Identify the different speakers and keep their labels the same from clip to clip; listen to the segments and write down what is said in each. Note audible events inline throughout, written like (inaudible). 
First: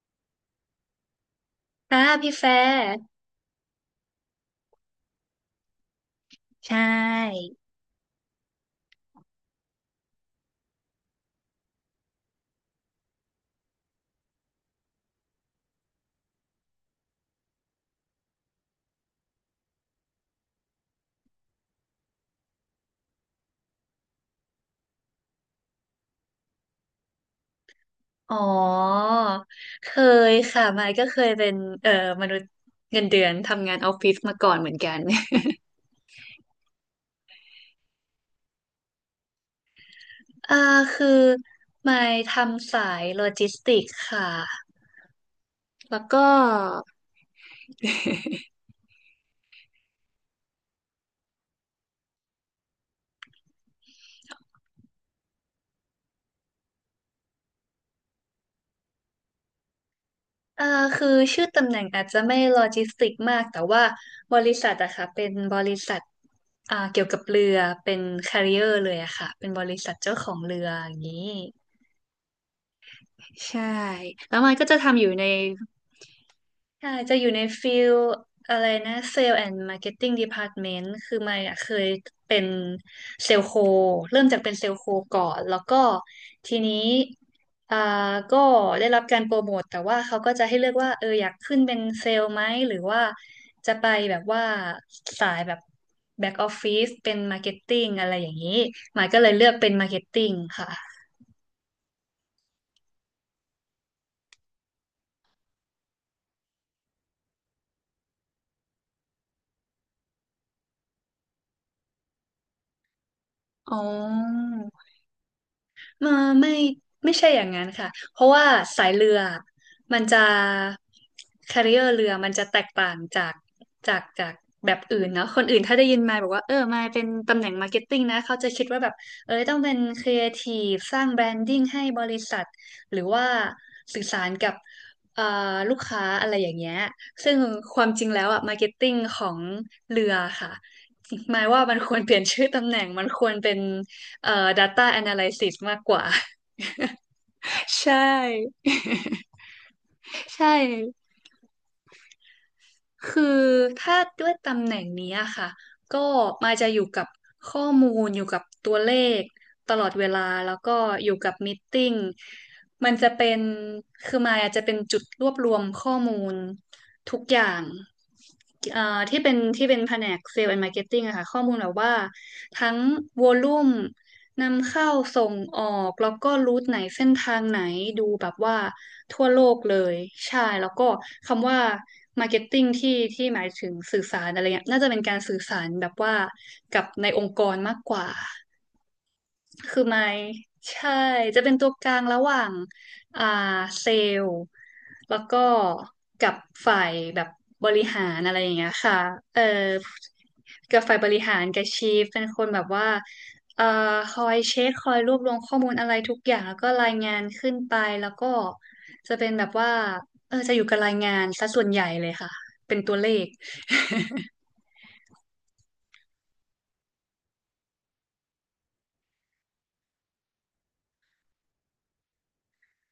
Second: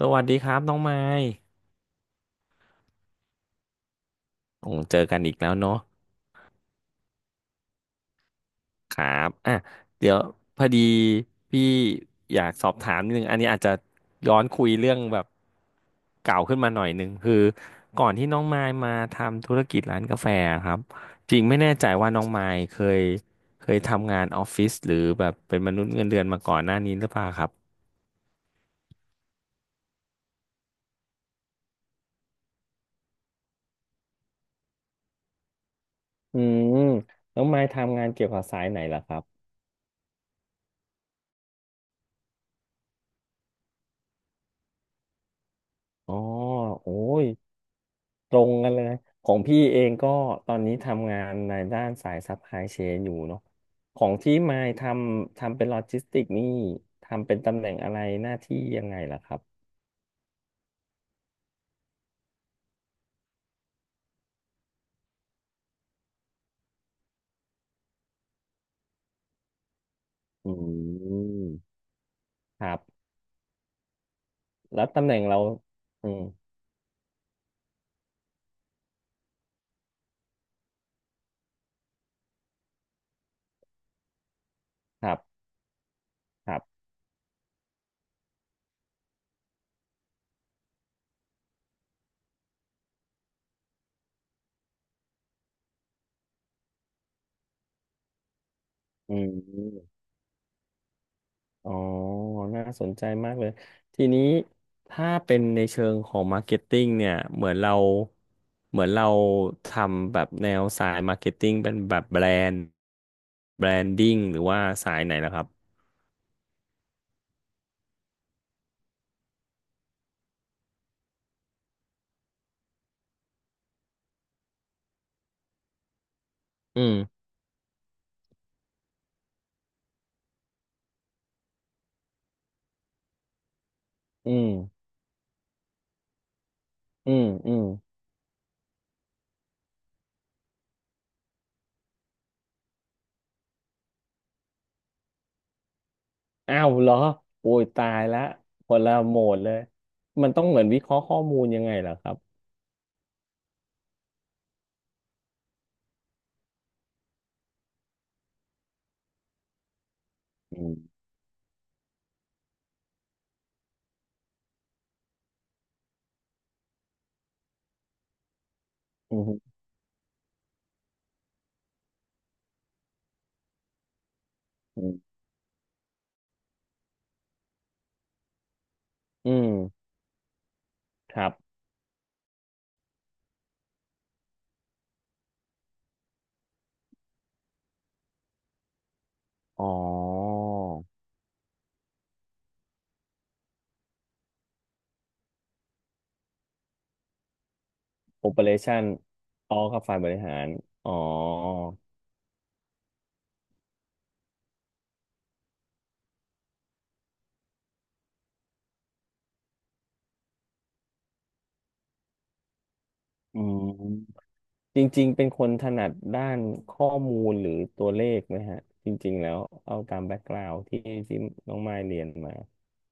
Speaker 1: สวัสดีครับน้องไม้
Speaker 2: อ่าพี่แฟร์
Speaker 1: โอ้เจอกันอีกแล้วเนาะ
Speaker 2: ใช่
Speaker 1: ครับอ่ะเดี๋ยวพอดีพี่อยากสอบถามนิดนึงอันนี้อาจจะย้อนคุยเรื่องแบบเก่าขึ้นมาหน่อยนึงคือก่อนที่น้องไม้มาทำธุรกิจร้านกาแฟครับจริงไม่แน่ใจว่าน้องไม้เคยเคยทำงานออฟฟิศหรือแบบเป็นมนุษย์เงินเดือนมาก่อนหน้านี้หรือเปล่าครับ
Speaker 2: อ๋อเคยค่ะมายก็เคยเป็นเอ่อมนุษย์เงินเดือนทำงานออฟฟิศมาก่อนเหมือนกัน
Speaker 1: อืมน้องไม้ทำงานเกี่ยวกับสายไหนล่ะครับ
Speaker 2: (laughs) อ่าคือมายทำสายโลจิสติกส์ค่ะแล้ว
Speaker 1: อ๋อ
Speaker 2: ก็
Speaker 1: โอ้ย ตรงกันเลยของพี่เองก็ตอนนี้ทำงานในด้านสายซัพพลายเชนอยู่เนาะของที่มายทำเป็นโลจิสติกนี่ทำเป็นตำแหน่งอะไรหน้าที่ยังไงล่ะครับ
Speaker 2: เอ่าคือชื่อตำแหน่งอาจจะไม่โลจิสติกมากแต่ว่าบริษัทอะค่ะเป็นบริษัทเกี่ยวกับเรือเป็น carrier เลยอะค่ะเป็นบริษัทเจ้าของ
Speaker 1: อ
Speaker 2: เรืออย่า
Speaker 1: ื
Speaker 2: งนี้
Speaker 1: มครับ
Speaker 2: ใช่แล้วมันก็จะ
Speaker 1: แล้ว
Speaker 2: ทำอ
Speaker 1: ตำ
Speaker 2: ยู่
Speaker 1: แหน่ง
Speaker 2: ใน
Speaker 1: เราอืม
Speaker 2: ใช่จะอยู่ในฟิลอะไรนะเซลล์แอนด์มาร์เก็ตติ้งดีพาร์ตเมนต์คือมายอะเคยเป็นเซลล์โคเริ่มจากเป็นเซลล์โค
Speaker 1: ครั
Speaker 2: ก่อน
Speaker 1: บ
Speaker 2: แล้วก็
Speaker 1: ค
Speaker 2: ที
Speaker 1: รับ
Speaker 2: นี้อ่าก็ได้รับการโปรโมทแต่ว่าเขาก็จะให้เลือกว่าเอออยากขึ้นเป็นเซลล์ไหมหรือว่าจะไปแบบว่าสายแบบแบ็กออฟฟิศเป็นมาร์เก็ตติ้งอะไรอย่างนี้มาย
Speaker 1: อื
Speaker 2: ก็เลยเลือกเป็นมาร์เก็ต
Speaker 1: ม
Speaker 2: ติ้งค่ะ
Speaker 1: อ๋อ น่าสนใจมากเลย ทีนี้ถ้าเป็นในเชิงของมาร์เก็ตติ้งเนี่ย เหมือนเราทำแบบแนวสายมาร์เก็ตติ้งเป็นแบบแบรนด์แบร
Speaker 2: อ๋
Speaker 1: นดิ้งหรือ
Speaker 2: อ
Speaker 1: ว่าสายไหนนะครับ
Speaker 2: เออไม่ไม่ใช่อย่างนั้นค่ะเพราะว่าสายเรือมันจะแคริเออร์เรือมันจะแตกต่างจากจากแบบอื่นเนาะคนอื่นถ้าได้ยินมาบอกว่าเออมา
Speaker 1: อืม
Speaker 2: เป็นตำแหน่งมาร์เก็ตติ้งนะเขาจะคิดว่าแบบเออต้องเป็นครีเอทีฟสร้างแบรนดิ้งให้บริษัทหรือว่าสื่อสาร
Speaker 1: อื
Speaker 2: กับ
Speaker 1: ม
Speaker 2: เอ่ลูกค้าอะไรอย่างเงี้ย
Speaker 1: อืม
Speaker 2: ซึ่ง
Speaker 1: อืม
Speaker 2: ความจริงแล้วอะมาร์เก็ตติ้งของเรือค่ะหมายว่ามันควรเปลี่ยนชื่อตำแหน่งมันควรเป็น data analysis มากกว่า
Speaker 1: อ้าวเหรอโอ้ย
Speaker 2: (laughs)
Speaker 1: ตา
Speaker 2: ใช่
Speaker 1: ยละคนละโหม
Speaker 2: (laughs)
Speaker 1: ดเลย มันต้อ
Speaker 2: ใช่
Speaker 1: งเหมือนวิเคราะห์ข้อมูลยังไงเหรอครับ
Speaker 2: คือถ้าด้วยตำแหน่งนี้อะค่ะก็มาจะอยู่กับข้อมูลอยู่กับตัวเลขตลอดเวลาแล้ว
Speaker 1: อื
Speaker 2: ก็
Speaker 1: ม
Speaker 2: อยู่กับม e e ติ้งมันจะเป็นคือมายอาจจะเป็นจุดรวบรวมข้อมูลทุกอย่างเอ่อ
Speaker 1: อื
Speaker 2: ที่เป็น
Speaker 1: ม
Speaker 2: ที่เป็นแผนกเซลล์แอนด์มาร์เก็ตติ้งอะค่ะข้อมูลแบบว่าทั้งวอลลุ่ม นำ
Speaker 1: อื
Speaker 2: เข้า
Speaker 1: ม
Speaker 2: ส่งออกแล้วก็รูทไหนเส้นทางไหนดูแบบว่าทั่ว
Speaker 1: อื
Speaker 2: โล
Speaker 1: ม
Speaker 2: กเลยใช่แล้วก็
Speaker 1: ครับ
Speaker 2: คำว่า Marketing ที่หมายถึงสื่อสารอะไรเงี้ยน่าจะเป็นการสื่อสารแบบว่ากับในองค์กรมากกว่า
Speaker 1: อ๋อ
Speaker 2: คือไม้ใช่จะเป็นตัวกลางระหว่างอ่าเซลล์แล้วก็กับฝ่ายแบบบริหารอะไรอย่างเงี้ย
Speaker 1: Operation
Speaker 2: ค่ะเออ
Speaker 1: อ๋อครับฝ่ายบริหาร
Speaker 2: กับ
Speaker 1: อ๋อ
Speaker 2: ฝ่ายบริหารกับชีฟเป็นคนแบบว่าเอ่อคอยเช็คคอยรวบรวมข้อมูลอะไรทุกอย่างแล้วก็รายงานขึ้นไปแล้วก็จะเป็นแบบว่าเออจะอยู่กับรายงานซะส่วนใหญ่เลยค่ะเป็นตัวเลข
Speaker 1: อืมจริงๆเป็นคนถนัดด้านข้อมูลหรือตัวเลขไหมฮะจริงๆแล้วเอาตามแบ็กกราวด์ที่น้องไมายเรียนมา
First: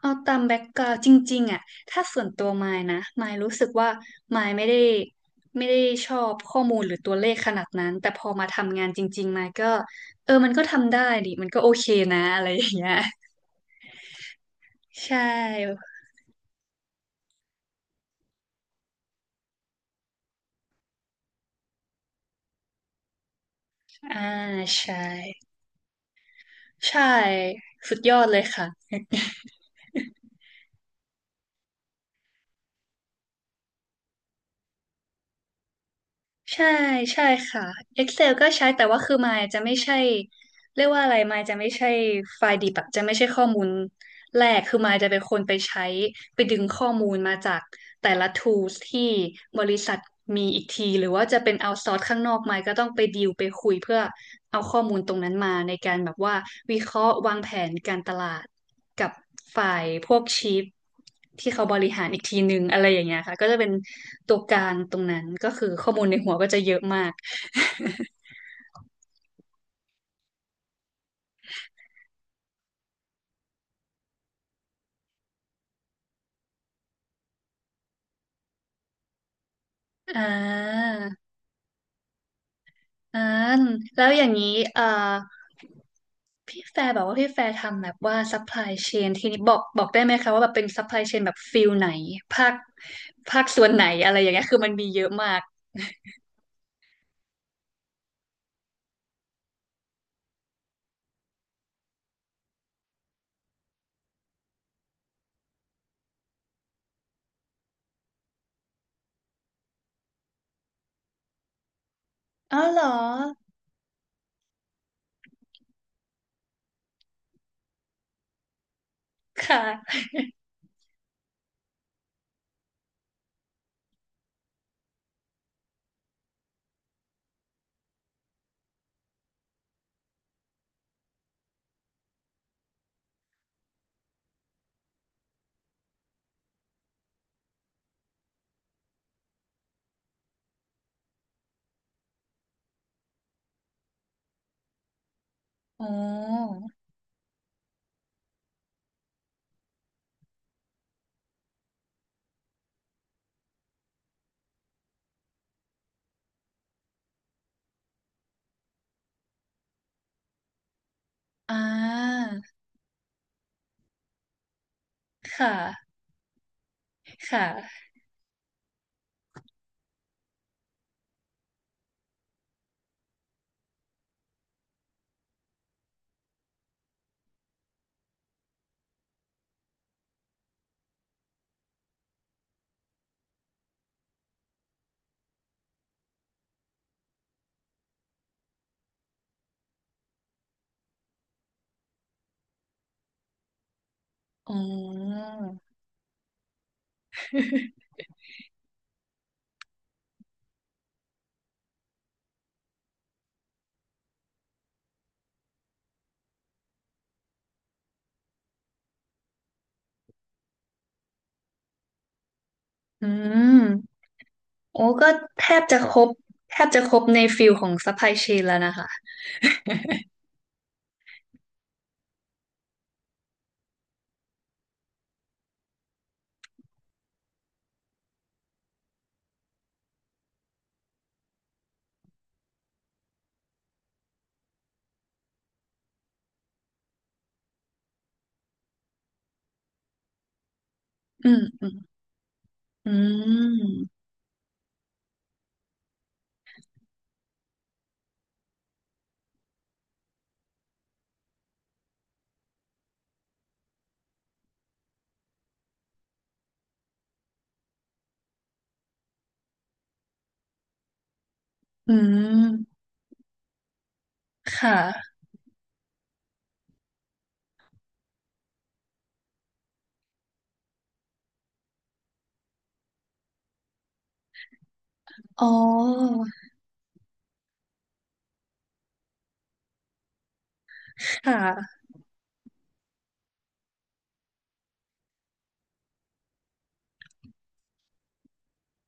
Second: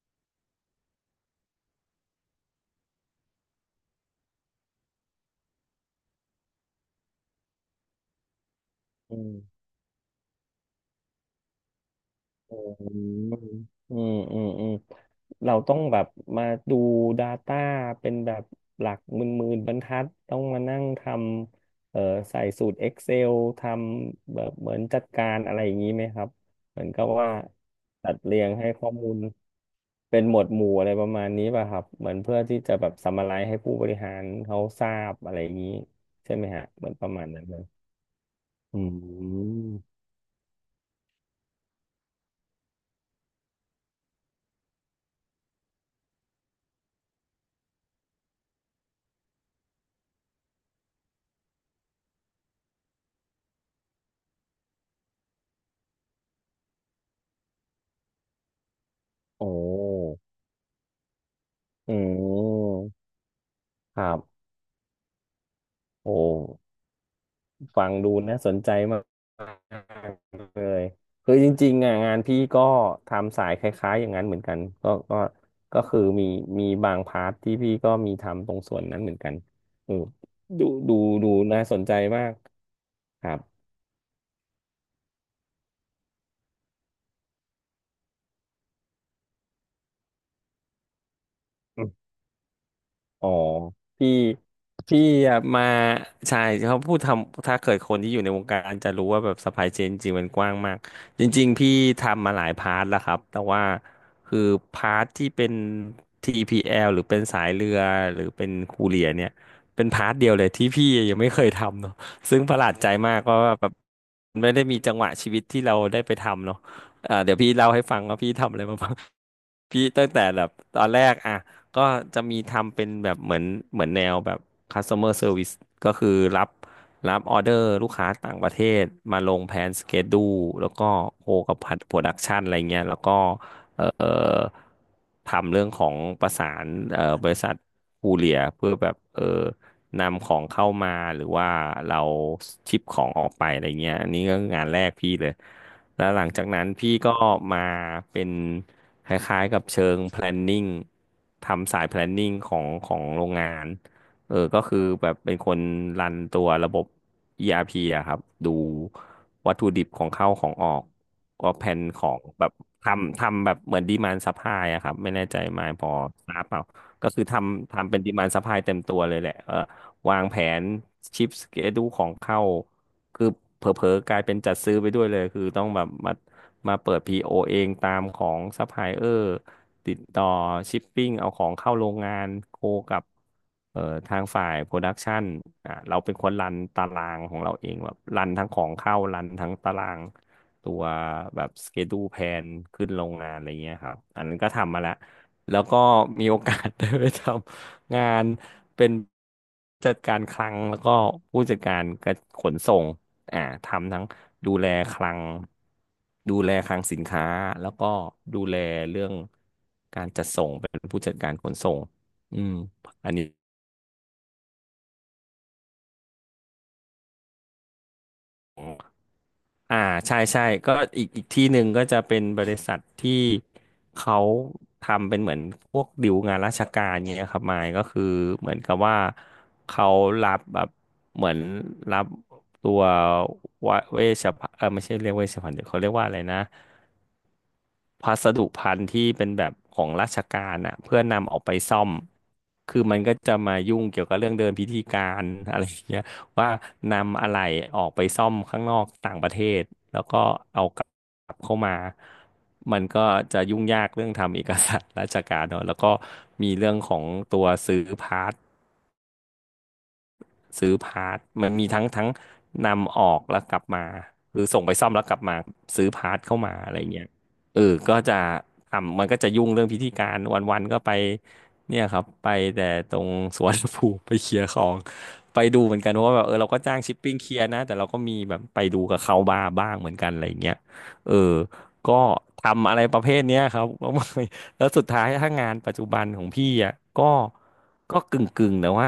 Speaker 2: เอาตามแบ็กกราวด์จริงๆอ่ะถ้าส่วนตัวมายนะมายรู้สึกว่ามายไม่ได้ชอบข้อมูลหรือตัวเลขขนาดนั้นแต่พอมาทำงานจ
Speaker 1: อื
Speaker 2: ริงๆมาย
Speaker 1: ม
Speaker 2: ก็เออมันก็ทำได้ดิมันก็โอเคนะอะไร
Speaker 1: อื
Speaker 2: อ
Speaker 1: ม
Speaker 2: ย่างเงี้ย
Speaker 1: อืมอืมอืม
Speaker 2: ใช่
Speaker 1: เราต้องแบบมาดู Data เป็นแบบหลักหมื่นๆบรรทัดต้องมานั่งทำใส่สูตร Excel ท
Speaker 2: อ่า
Speaker 1: ำแบบเหมือน
Speaker 2: ใช่
Speaker 1: จัดการอะไรอย่างนี้ไหมครับเหมือน
Speaker 2: ใช่
Speaker 1: กับว่า
Speaker 2: สุด
Speaker 1: จั
Speaker 2: ย
Speaker 1: ด
Speaker 2: อดเล
Speaker 1: เรี
Speaker 2: ย
Speaker 1: ยง
Speaker 2: ค่ะ
Speaker 1: ให้ข้อมูลเป็นหมวดหมู่อะไรประมาณนี้ป่ะครับเหมือนเพื่อที่จะแบบซัมมาไรซ์ให้ผู้บริหารเขาทราบอะไรอย่างนี้ใช่ไหมฮะ
Speaker 2: ใช่
Speaker 1: เหมือนประ
Speaker 2: ใช่
Speaker 1: มาณนั้นเล
Speaker 2: ค่ะ
Speaker 1: ย
Speaker 2: Excel ก็ใช้
Speaker 1: อื
Speaker 2: แต่ว่าคือมายจะ
Speaker 1: ม
Speaker 2: ไม่ใช่เรียกว่าอะไรมายจะไม่ใช่ไฟล์ดิบอะจะไม่ใช่ข้อมูล แรกคือมายจะเป็นคนไปใช้ไปดึงข้อมูลมาจากแต่ละ tools ที่บริษัทมีอีกทีหรือว่าจะเป็นเอาซอร์สข้างนอกมายก็ต้องไปดีลไปคุยเพื่อเอาข้อมูลตรงนั้นมาในการแบบว่าวิเคราะห์วางแผนการตลาดกับ
Speaker 1: โอ้
Speaker 2: ฝ่ายพวกชีฟที่เขาบริ
Speaker 1: อื
Speaker 2: หารอีกทีหนึ่งอะไรอย่า
Speaker 1: ม
Speaker 2: งเงี้ยค่ะก็จะเป็น
Speaker 1: ครั
Speaker 2: ตัว
Speaker 1: บ
Speaker 2: กลางตรงนั้นก็คือข้อมูล
Speaker 1: โอ้
Speaker 2: ในหัวก็จะเยอะมาก
Speaker 1: ฟังดูน่าสนใจมากเลยคือจริงๆอ่ะงานพี่ก็ทำสายคล้ายๆอย่างนั้นเหมือนกันก็คือมีบางพาร์ทที่พี่ก็มีทำตรงส่วนนั้นเหมือนกันออ
Speaker 2: (laughs) อ่า
Speaker 1: ดูน่าสนใจมาก
Speaker 2: อ่า
Speaker 1: ครับ
Speaker 2: แล้วอย่างนี้เอ่อพี่แฟร์บอกว่าพี่แฟร์ทำแบบว่า supply chain ทีนี้บอกได้ไหมคะว่าแบบเป็น supply chain แบบฟิลไหนภาค
Speaker 1: อ๋อ
Speaker 2: ภาคส่วนไหน
Speaker 1: พี่
Speaker 2: อะไรอย่างเงี้ยคือมันมี
Speaker 1: พี่
Speaker 2: เยอะมา
Speaker 1: อะ
Speaker 2: ก
Speaker 1: มาใช่เขาพูดทำถ้าเกิดคนที่อยู่ในวงการจะรู้ว่าแบบซัพพลายเชนจริงๆมันกว้างมากจริงๆพี่ทำมาหลายพาร์ทแล้วครับแต่ว่าคือพาร์ทที่เป็น TPL หรือเป็นสายเรือหรือเป็นคูเรียเนี่ยเป็นพาร์ทเดียวเลยที่พี่ยังไม่เคยทำเนาะซึ่งป
Speaker 2: อ๋อ
Speaker 1: ระหลาด
Speaker 2: เหรอ
Speaker 1: ใจมากเพราะว่าแบบไม่ได้มีจังหวะชีวิตที่เราได้ไปทำเนาะเอ่าเดี๋ยวพี่เล่าให้ฟังว่าพี่ทำอะไรมาบ้าง
Speaker 2: ค
Speaker 1: พี่
Speaker 2: ่ะ
Speaker 1: ตั้งแต่แบบตอนแรกอ่ะ ก็จะมีทำเป็นแบบเหมือนแนวแบบ customer service ก็คือรับรับออเดอร์ลูกค้าต่างประเทศมาลงแผนสเกดูแล้วก็โคกับพัดโปรดักชันอะไรเงี้ยแล้วก็เอ่อทำเรื่องของประสานบริษัทคูเรียร์เพื่อแบบเออ นำของเข้ามาหรือว่าเราชิปของออกไปอะไรเงี้ยอันนี้ก็งานแรกพี่เลย
Speaker 2: อ๋อ
Speaker 1: แล้วหลังจากนั้นพี่ก็มาเป็นคล้ายๆกับเชิง planning ทำสาย planning ของโรงงานเออก็คือแบบเป็นคนรันตัวระบบ ERP อาร์พีอะครับดูวัตถุดิบของเข้าของออกก็
Speaker 2: อ่
Speaker 1: แผนของ
Speaker 2: า
Speaker 1: แบบทำแบบเหมือน demand supply อะครับไม่แน่ใจ
Speaker 2: ค่ะ
Speaker 1: มายพอทราบเปล่าก็คือ
Speaker 2: ค
Speaker 1: ทำ
Speaker 2: ่ะ
Speaker 1: ทำเป็น demand supply เต็มตัวเลยแหละเออ วางแผนชิปสเกดูของเข้าคือเผลอๆกลายเป็นจัดซื้อไปด้วยเลยคือต้องแบบมาเปิด PO เองตามของซัพพลายเออร์ติดต่อชิปปิ้งเอาของเข้าโรงงานโคกับเอ่อทางฝ่ายโปรดักชันอ่ะเราเป็นคนรันตารางของเราเองแบบรันทั้งของเข้ารันทั้งตารางตัวแบบสเกดูแพนขึ้นโรงงานอะไรเงี้ยครับอันนั้นก็
Speaker 2: อ๋
Speaker 1: ทำมาแล้ว
Speaker 2: อ
Speaker 1: แล้วก็มีโอกาส (laughs) ได้ไปท งานเป็นจัดการคลังแล้วก็ผู้จัดการกระขนส่งอ่าทำทั้งดูแลคลังดูแลคลังสินค้าแล้วก็ดูแลเรื่องการจัดส่งเป็นผู้จัดการขนส่งอืม
Speaker 2: อื
Speaker 1: อันนี้
Speaker 2: มโอ้ก็แทบจะครบแทบจะครบในฟิลของซัพพลายเชนแล้วนะคะ
Speaker 1: อ่าใช่ใช่ก็อีกที่หนึ่งก็จะเป็นบริษัทที่เขาทำเป็นเหมือนพวกดิวงานราชการเงี้ยครับมายก็คือเหมือนกับว่าเขารับแบบเหมือนรับตัววะเวชภัณฑ์ไม่ใช่เรียกเวชภัณฑ์เดี๋ยวเขาเรียกว่าอะไรนะพัสดุภัณฑ์ที่เป็นแบบของราชการอ่ะเพื่อ
Speaker 2: อื
Speaker 1: นำออ
Speaker 2: ม
Speaker 1: กไป
Speaker 2: อืม
Speaker 1: ซ่อมคือ
Speaker 2: อื
Speaker 1: มันก็จะมายุ่งเกี่ย
Speaker 2: ม
Speaker 1: วกับเรื่องเดินพิธีการอะไรอย่างเงี้ย ว่านำอะไรออกไปซ่อมข้างนอกต่างประเทศแล้วก็เอากลับเข้ามามันก็จะยุ่งยากเรื่องทำเอกสารราชการเนอะแล้วก็มีเรื่องของตัวซื้อพาร์ท ซื้อพาร์ทมันมีทั้ง
Speaker 2: อื
Speaker 1: ทั้ง
Speaker 2: ม
Speaker 1: นำออกแล้วกลับมาหรือ
Speaker 2: ค
Speaker 1: ส่งไปซ่อมแล้วก
Speaker 2: ่ะ
Speaker 1: ลับมาซื้อพาร์ทเข้ามาอะไรเงี้ยก็จะทำมันก็จะยุ่งเรื่องพิธีการวันๆก็ไปเนี่ยครับไปแต่ตรงสวนภูมิ (laughs) ไปเคลียร์ของไป
Speaker 2: อ๋อ
Speaker 1: ดูเหมือนกันเพราะว่าแบบเราก็จ้างชิปปิ้งเคลียร์นะแต่เราก็มีแบบไปดูกับเขาบ้างเหมือนกันอะไรเงี้ยเออ
Speaker 2: ค่ะ
Speaker 1: ก็ทำอะไรประเภทเนี้ยครับ (laughs) ก็ แล้วสุดท้ายถ้างานปัจจุบันของพี่อ่ะก็ก็กึ่งแต่ว่า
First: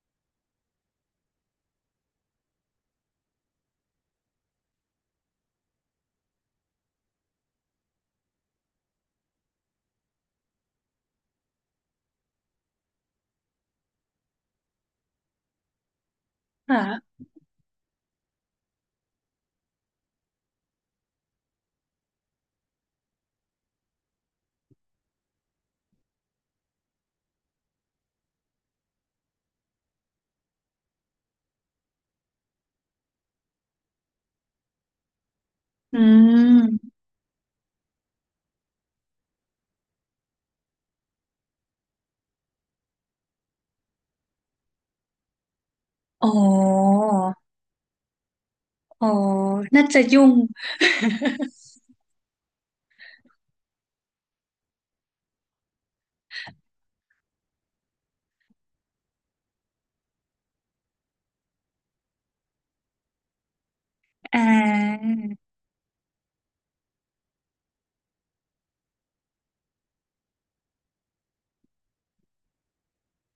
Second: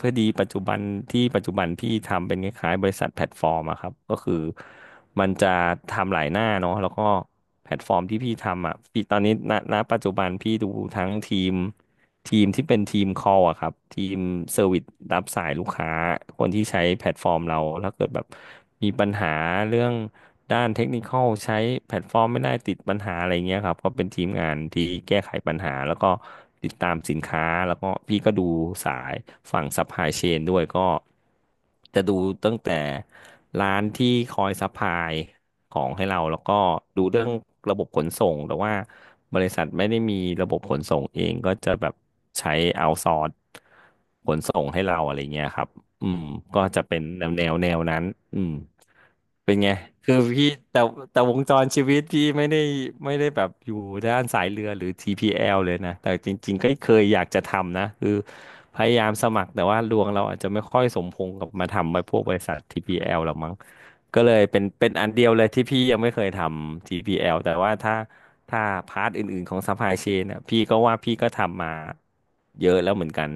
Speaker 1: พอดีปัจจุบันที่ปัจจุบันพี่ทำเป็นคล้ายๆบริษัทแพลตฟอร์มอะครับก็คือมันจะทำหลายหน้าเนาะแล้วก็แพลตฟอร์มที่พี่ทำอ่ะพี่ตอนนี้ณปัจจุบันพี่ดูทั้งทีม ทีมที่เป็นทีม call อะครับ ทีมเซอร์วิสรับสายลูกค้า คนที่ใช้แพล
Speaker 2: ค่ะ
Speaker 1: ตฟอร์มเราถ้าเกิดแบบมีปัญหาเรื่องด้านเทคนิคอลใช้แพลตฟอร์มไม่ได้ติดปัญหาอะไรเงี้ยครับ ก็เป็นทีมงานที่แก้ไขปัญหาแล้วก็ติดตามสินค้าแล้วก็พี่ก็ดูสายฝั่งซัพพลายเชนด้วยก็ จะดูตั้งแต่ร้านที่คอยซัพพลายของ
Speaker 2: อื
Speaker 1: ให้เราแล้วก็
Speaker 2: ม
Speaker 1: ดูเรื่องระบบขนส่งแต่ว่าบริษัทไม่ได้มีระบบขนส่งเองก็จะแบบใช้เอาซอร์สขนส่งให้เราอะไรเงี้ยครับอืม
Speaker 2: อ๋อ
Speaker 1: ก็จะเป็นแนวนั้นอืม
Speaker 2: อ๋อ
Speaker 1: เป็นไง
Speaker 2: น่าจะ
Speaker 1: คือ
Speaker 2: ยุ่ง
Speaker 1: พี่แต่แต่วงจรชีวิตพี่ไม่ได้แบบอยู่ด้านสายเรือหรือ TPL เลยนะแต่จริงๆก็เคยอยากจะทำนะคือพยายามสมัครแต่ว่าดวงเราอาจจะไม่ค่อยสมพงษ์กับมาทำไปพวกบริษัท TPL หรอกมั้งก็เล
Speaker 2: อ่
Speaker 1: ยเป็นเป็นอั
Speaker 2: า
Speaker 1: นเดียวเลยที่พี่ยังไม่เคยทำ TPL แอลแต่ว่าถ้าพาร์ทอื่นๆของ supply chain นะพี่ก็ว่าพี่ก็ทำมาเยอะแล้วเหมือนกัน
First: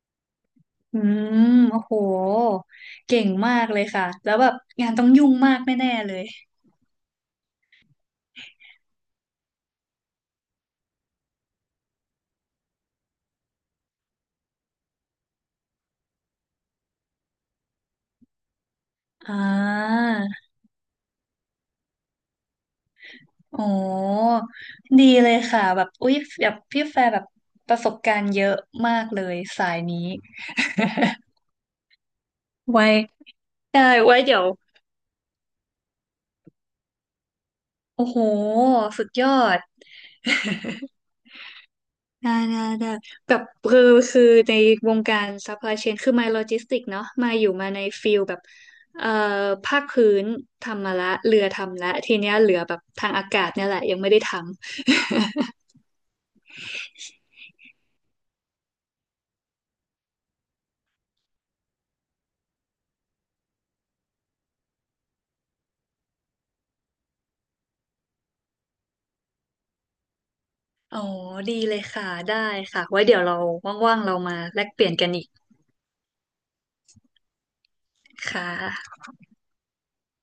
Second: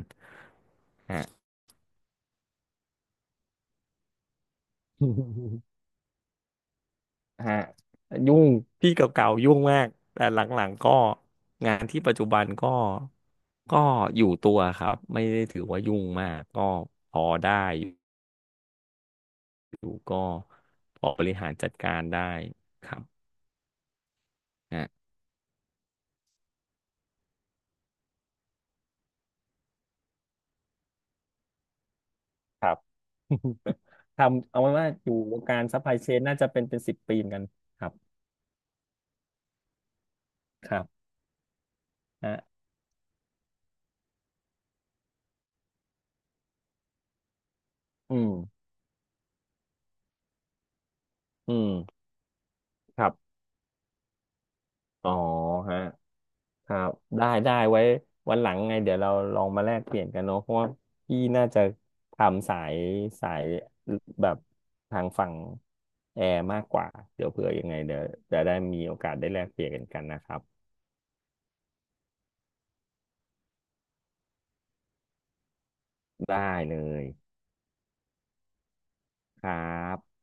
Speaker 2: อื
Speaker 1: ฮะ
Speaker 2: มโอ้โหเก่งมากเลยค่ะแล้วแบบงานต้องยุ่งมากแน่ๆเลย
Speaker 1: ฮะยุ่งพี่เก่าๆยุ่งมากแต่หลังๆก็งานที่ปัจจุบันก็อยู่ตัวครับไม่ได้ถือว่ายุ่งมากก็พอได้อย
Speaker 2: อ่
Speaker 1: ู่
Speaker 2: า
Speaker 1: ก็พอบริหารจัดการได้ครับ
Speaker 2: อ๋อ
Speaker 1: ฮะ
Speaker 2: ดีเลยค่ะแบบอุ๊ยแบบพี่แฟร์แบบประสบการณ์เยอะมากเลยสายนี้
Speaker 1: ค
Speaker 2: (laughs)
Speaker 1: รับ
Speaker 2: ไว้
Speaker 1: (laughs)
Speaker 2: ได้ไว้
Speaker 1: ท
Speaker 2: เดี๋ยว
Speaker 1: ำเอาไว้ว่าอยู่วงการซัพพลายเชนน่าจะเป็นสิบปีเหมือนกันครับ
Speaker 2: โอ้โหสุดยอด
Speaker 1: ครับ
Speaker 2: ได้
Speaker 1: ฮะ
Speaker 2: ได้ได้แบบคือคือในวงการซัพพลายเชนคือมาโลจิสติกเนาะมาอยู่มาในฟิ
Speaker 1: อื
Speaker 2: ล
Speaker 1: ม
Speaker 2: แบบเอ่อภาคพื้นทำมาละเรือ
Speaker 1: อื
Speaker 2: ทำละ
Speaker 1: ม
Speaker 2: ทีเนี้ยเหลือแบบ
Speaker 1: ค
Speaker 2: ทา
Speaker 1: รั
Speaker 2: ง
Speaker 1: บ
Speaker 2: อากาศเนี่ยแหละยังไม่ได้ทำ
Speaker 1: อ๋อฮะ ครับได้ได้ไว้วันหลังไงเดี๋ยวเราลองมาแลกเปลี่ยนกันเนาะเพราะว่าพี่น่าจะทำสายแบบทางฝั่งแอร์มากกว่าเดี๋ยวเผื่อยังไงเดี๋ยวจะได้มีโอกาสได้แลกเปลี่ยนกันนะครับ
Speaker 2: (laughs) อ๋อดีเลยค่ะได้ค่ะไว้เดี๋ยวเราว่างๆเรามาแลกเปลี่ยนกันอีก
Speaker 1: ได้เลย
Speaker 2: ค่ะ
Speaker 1: ครับ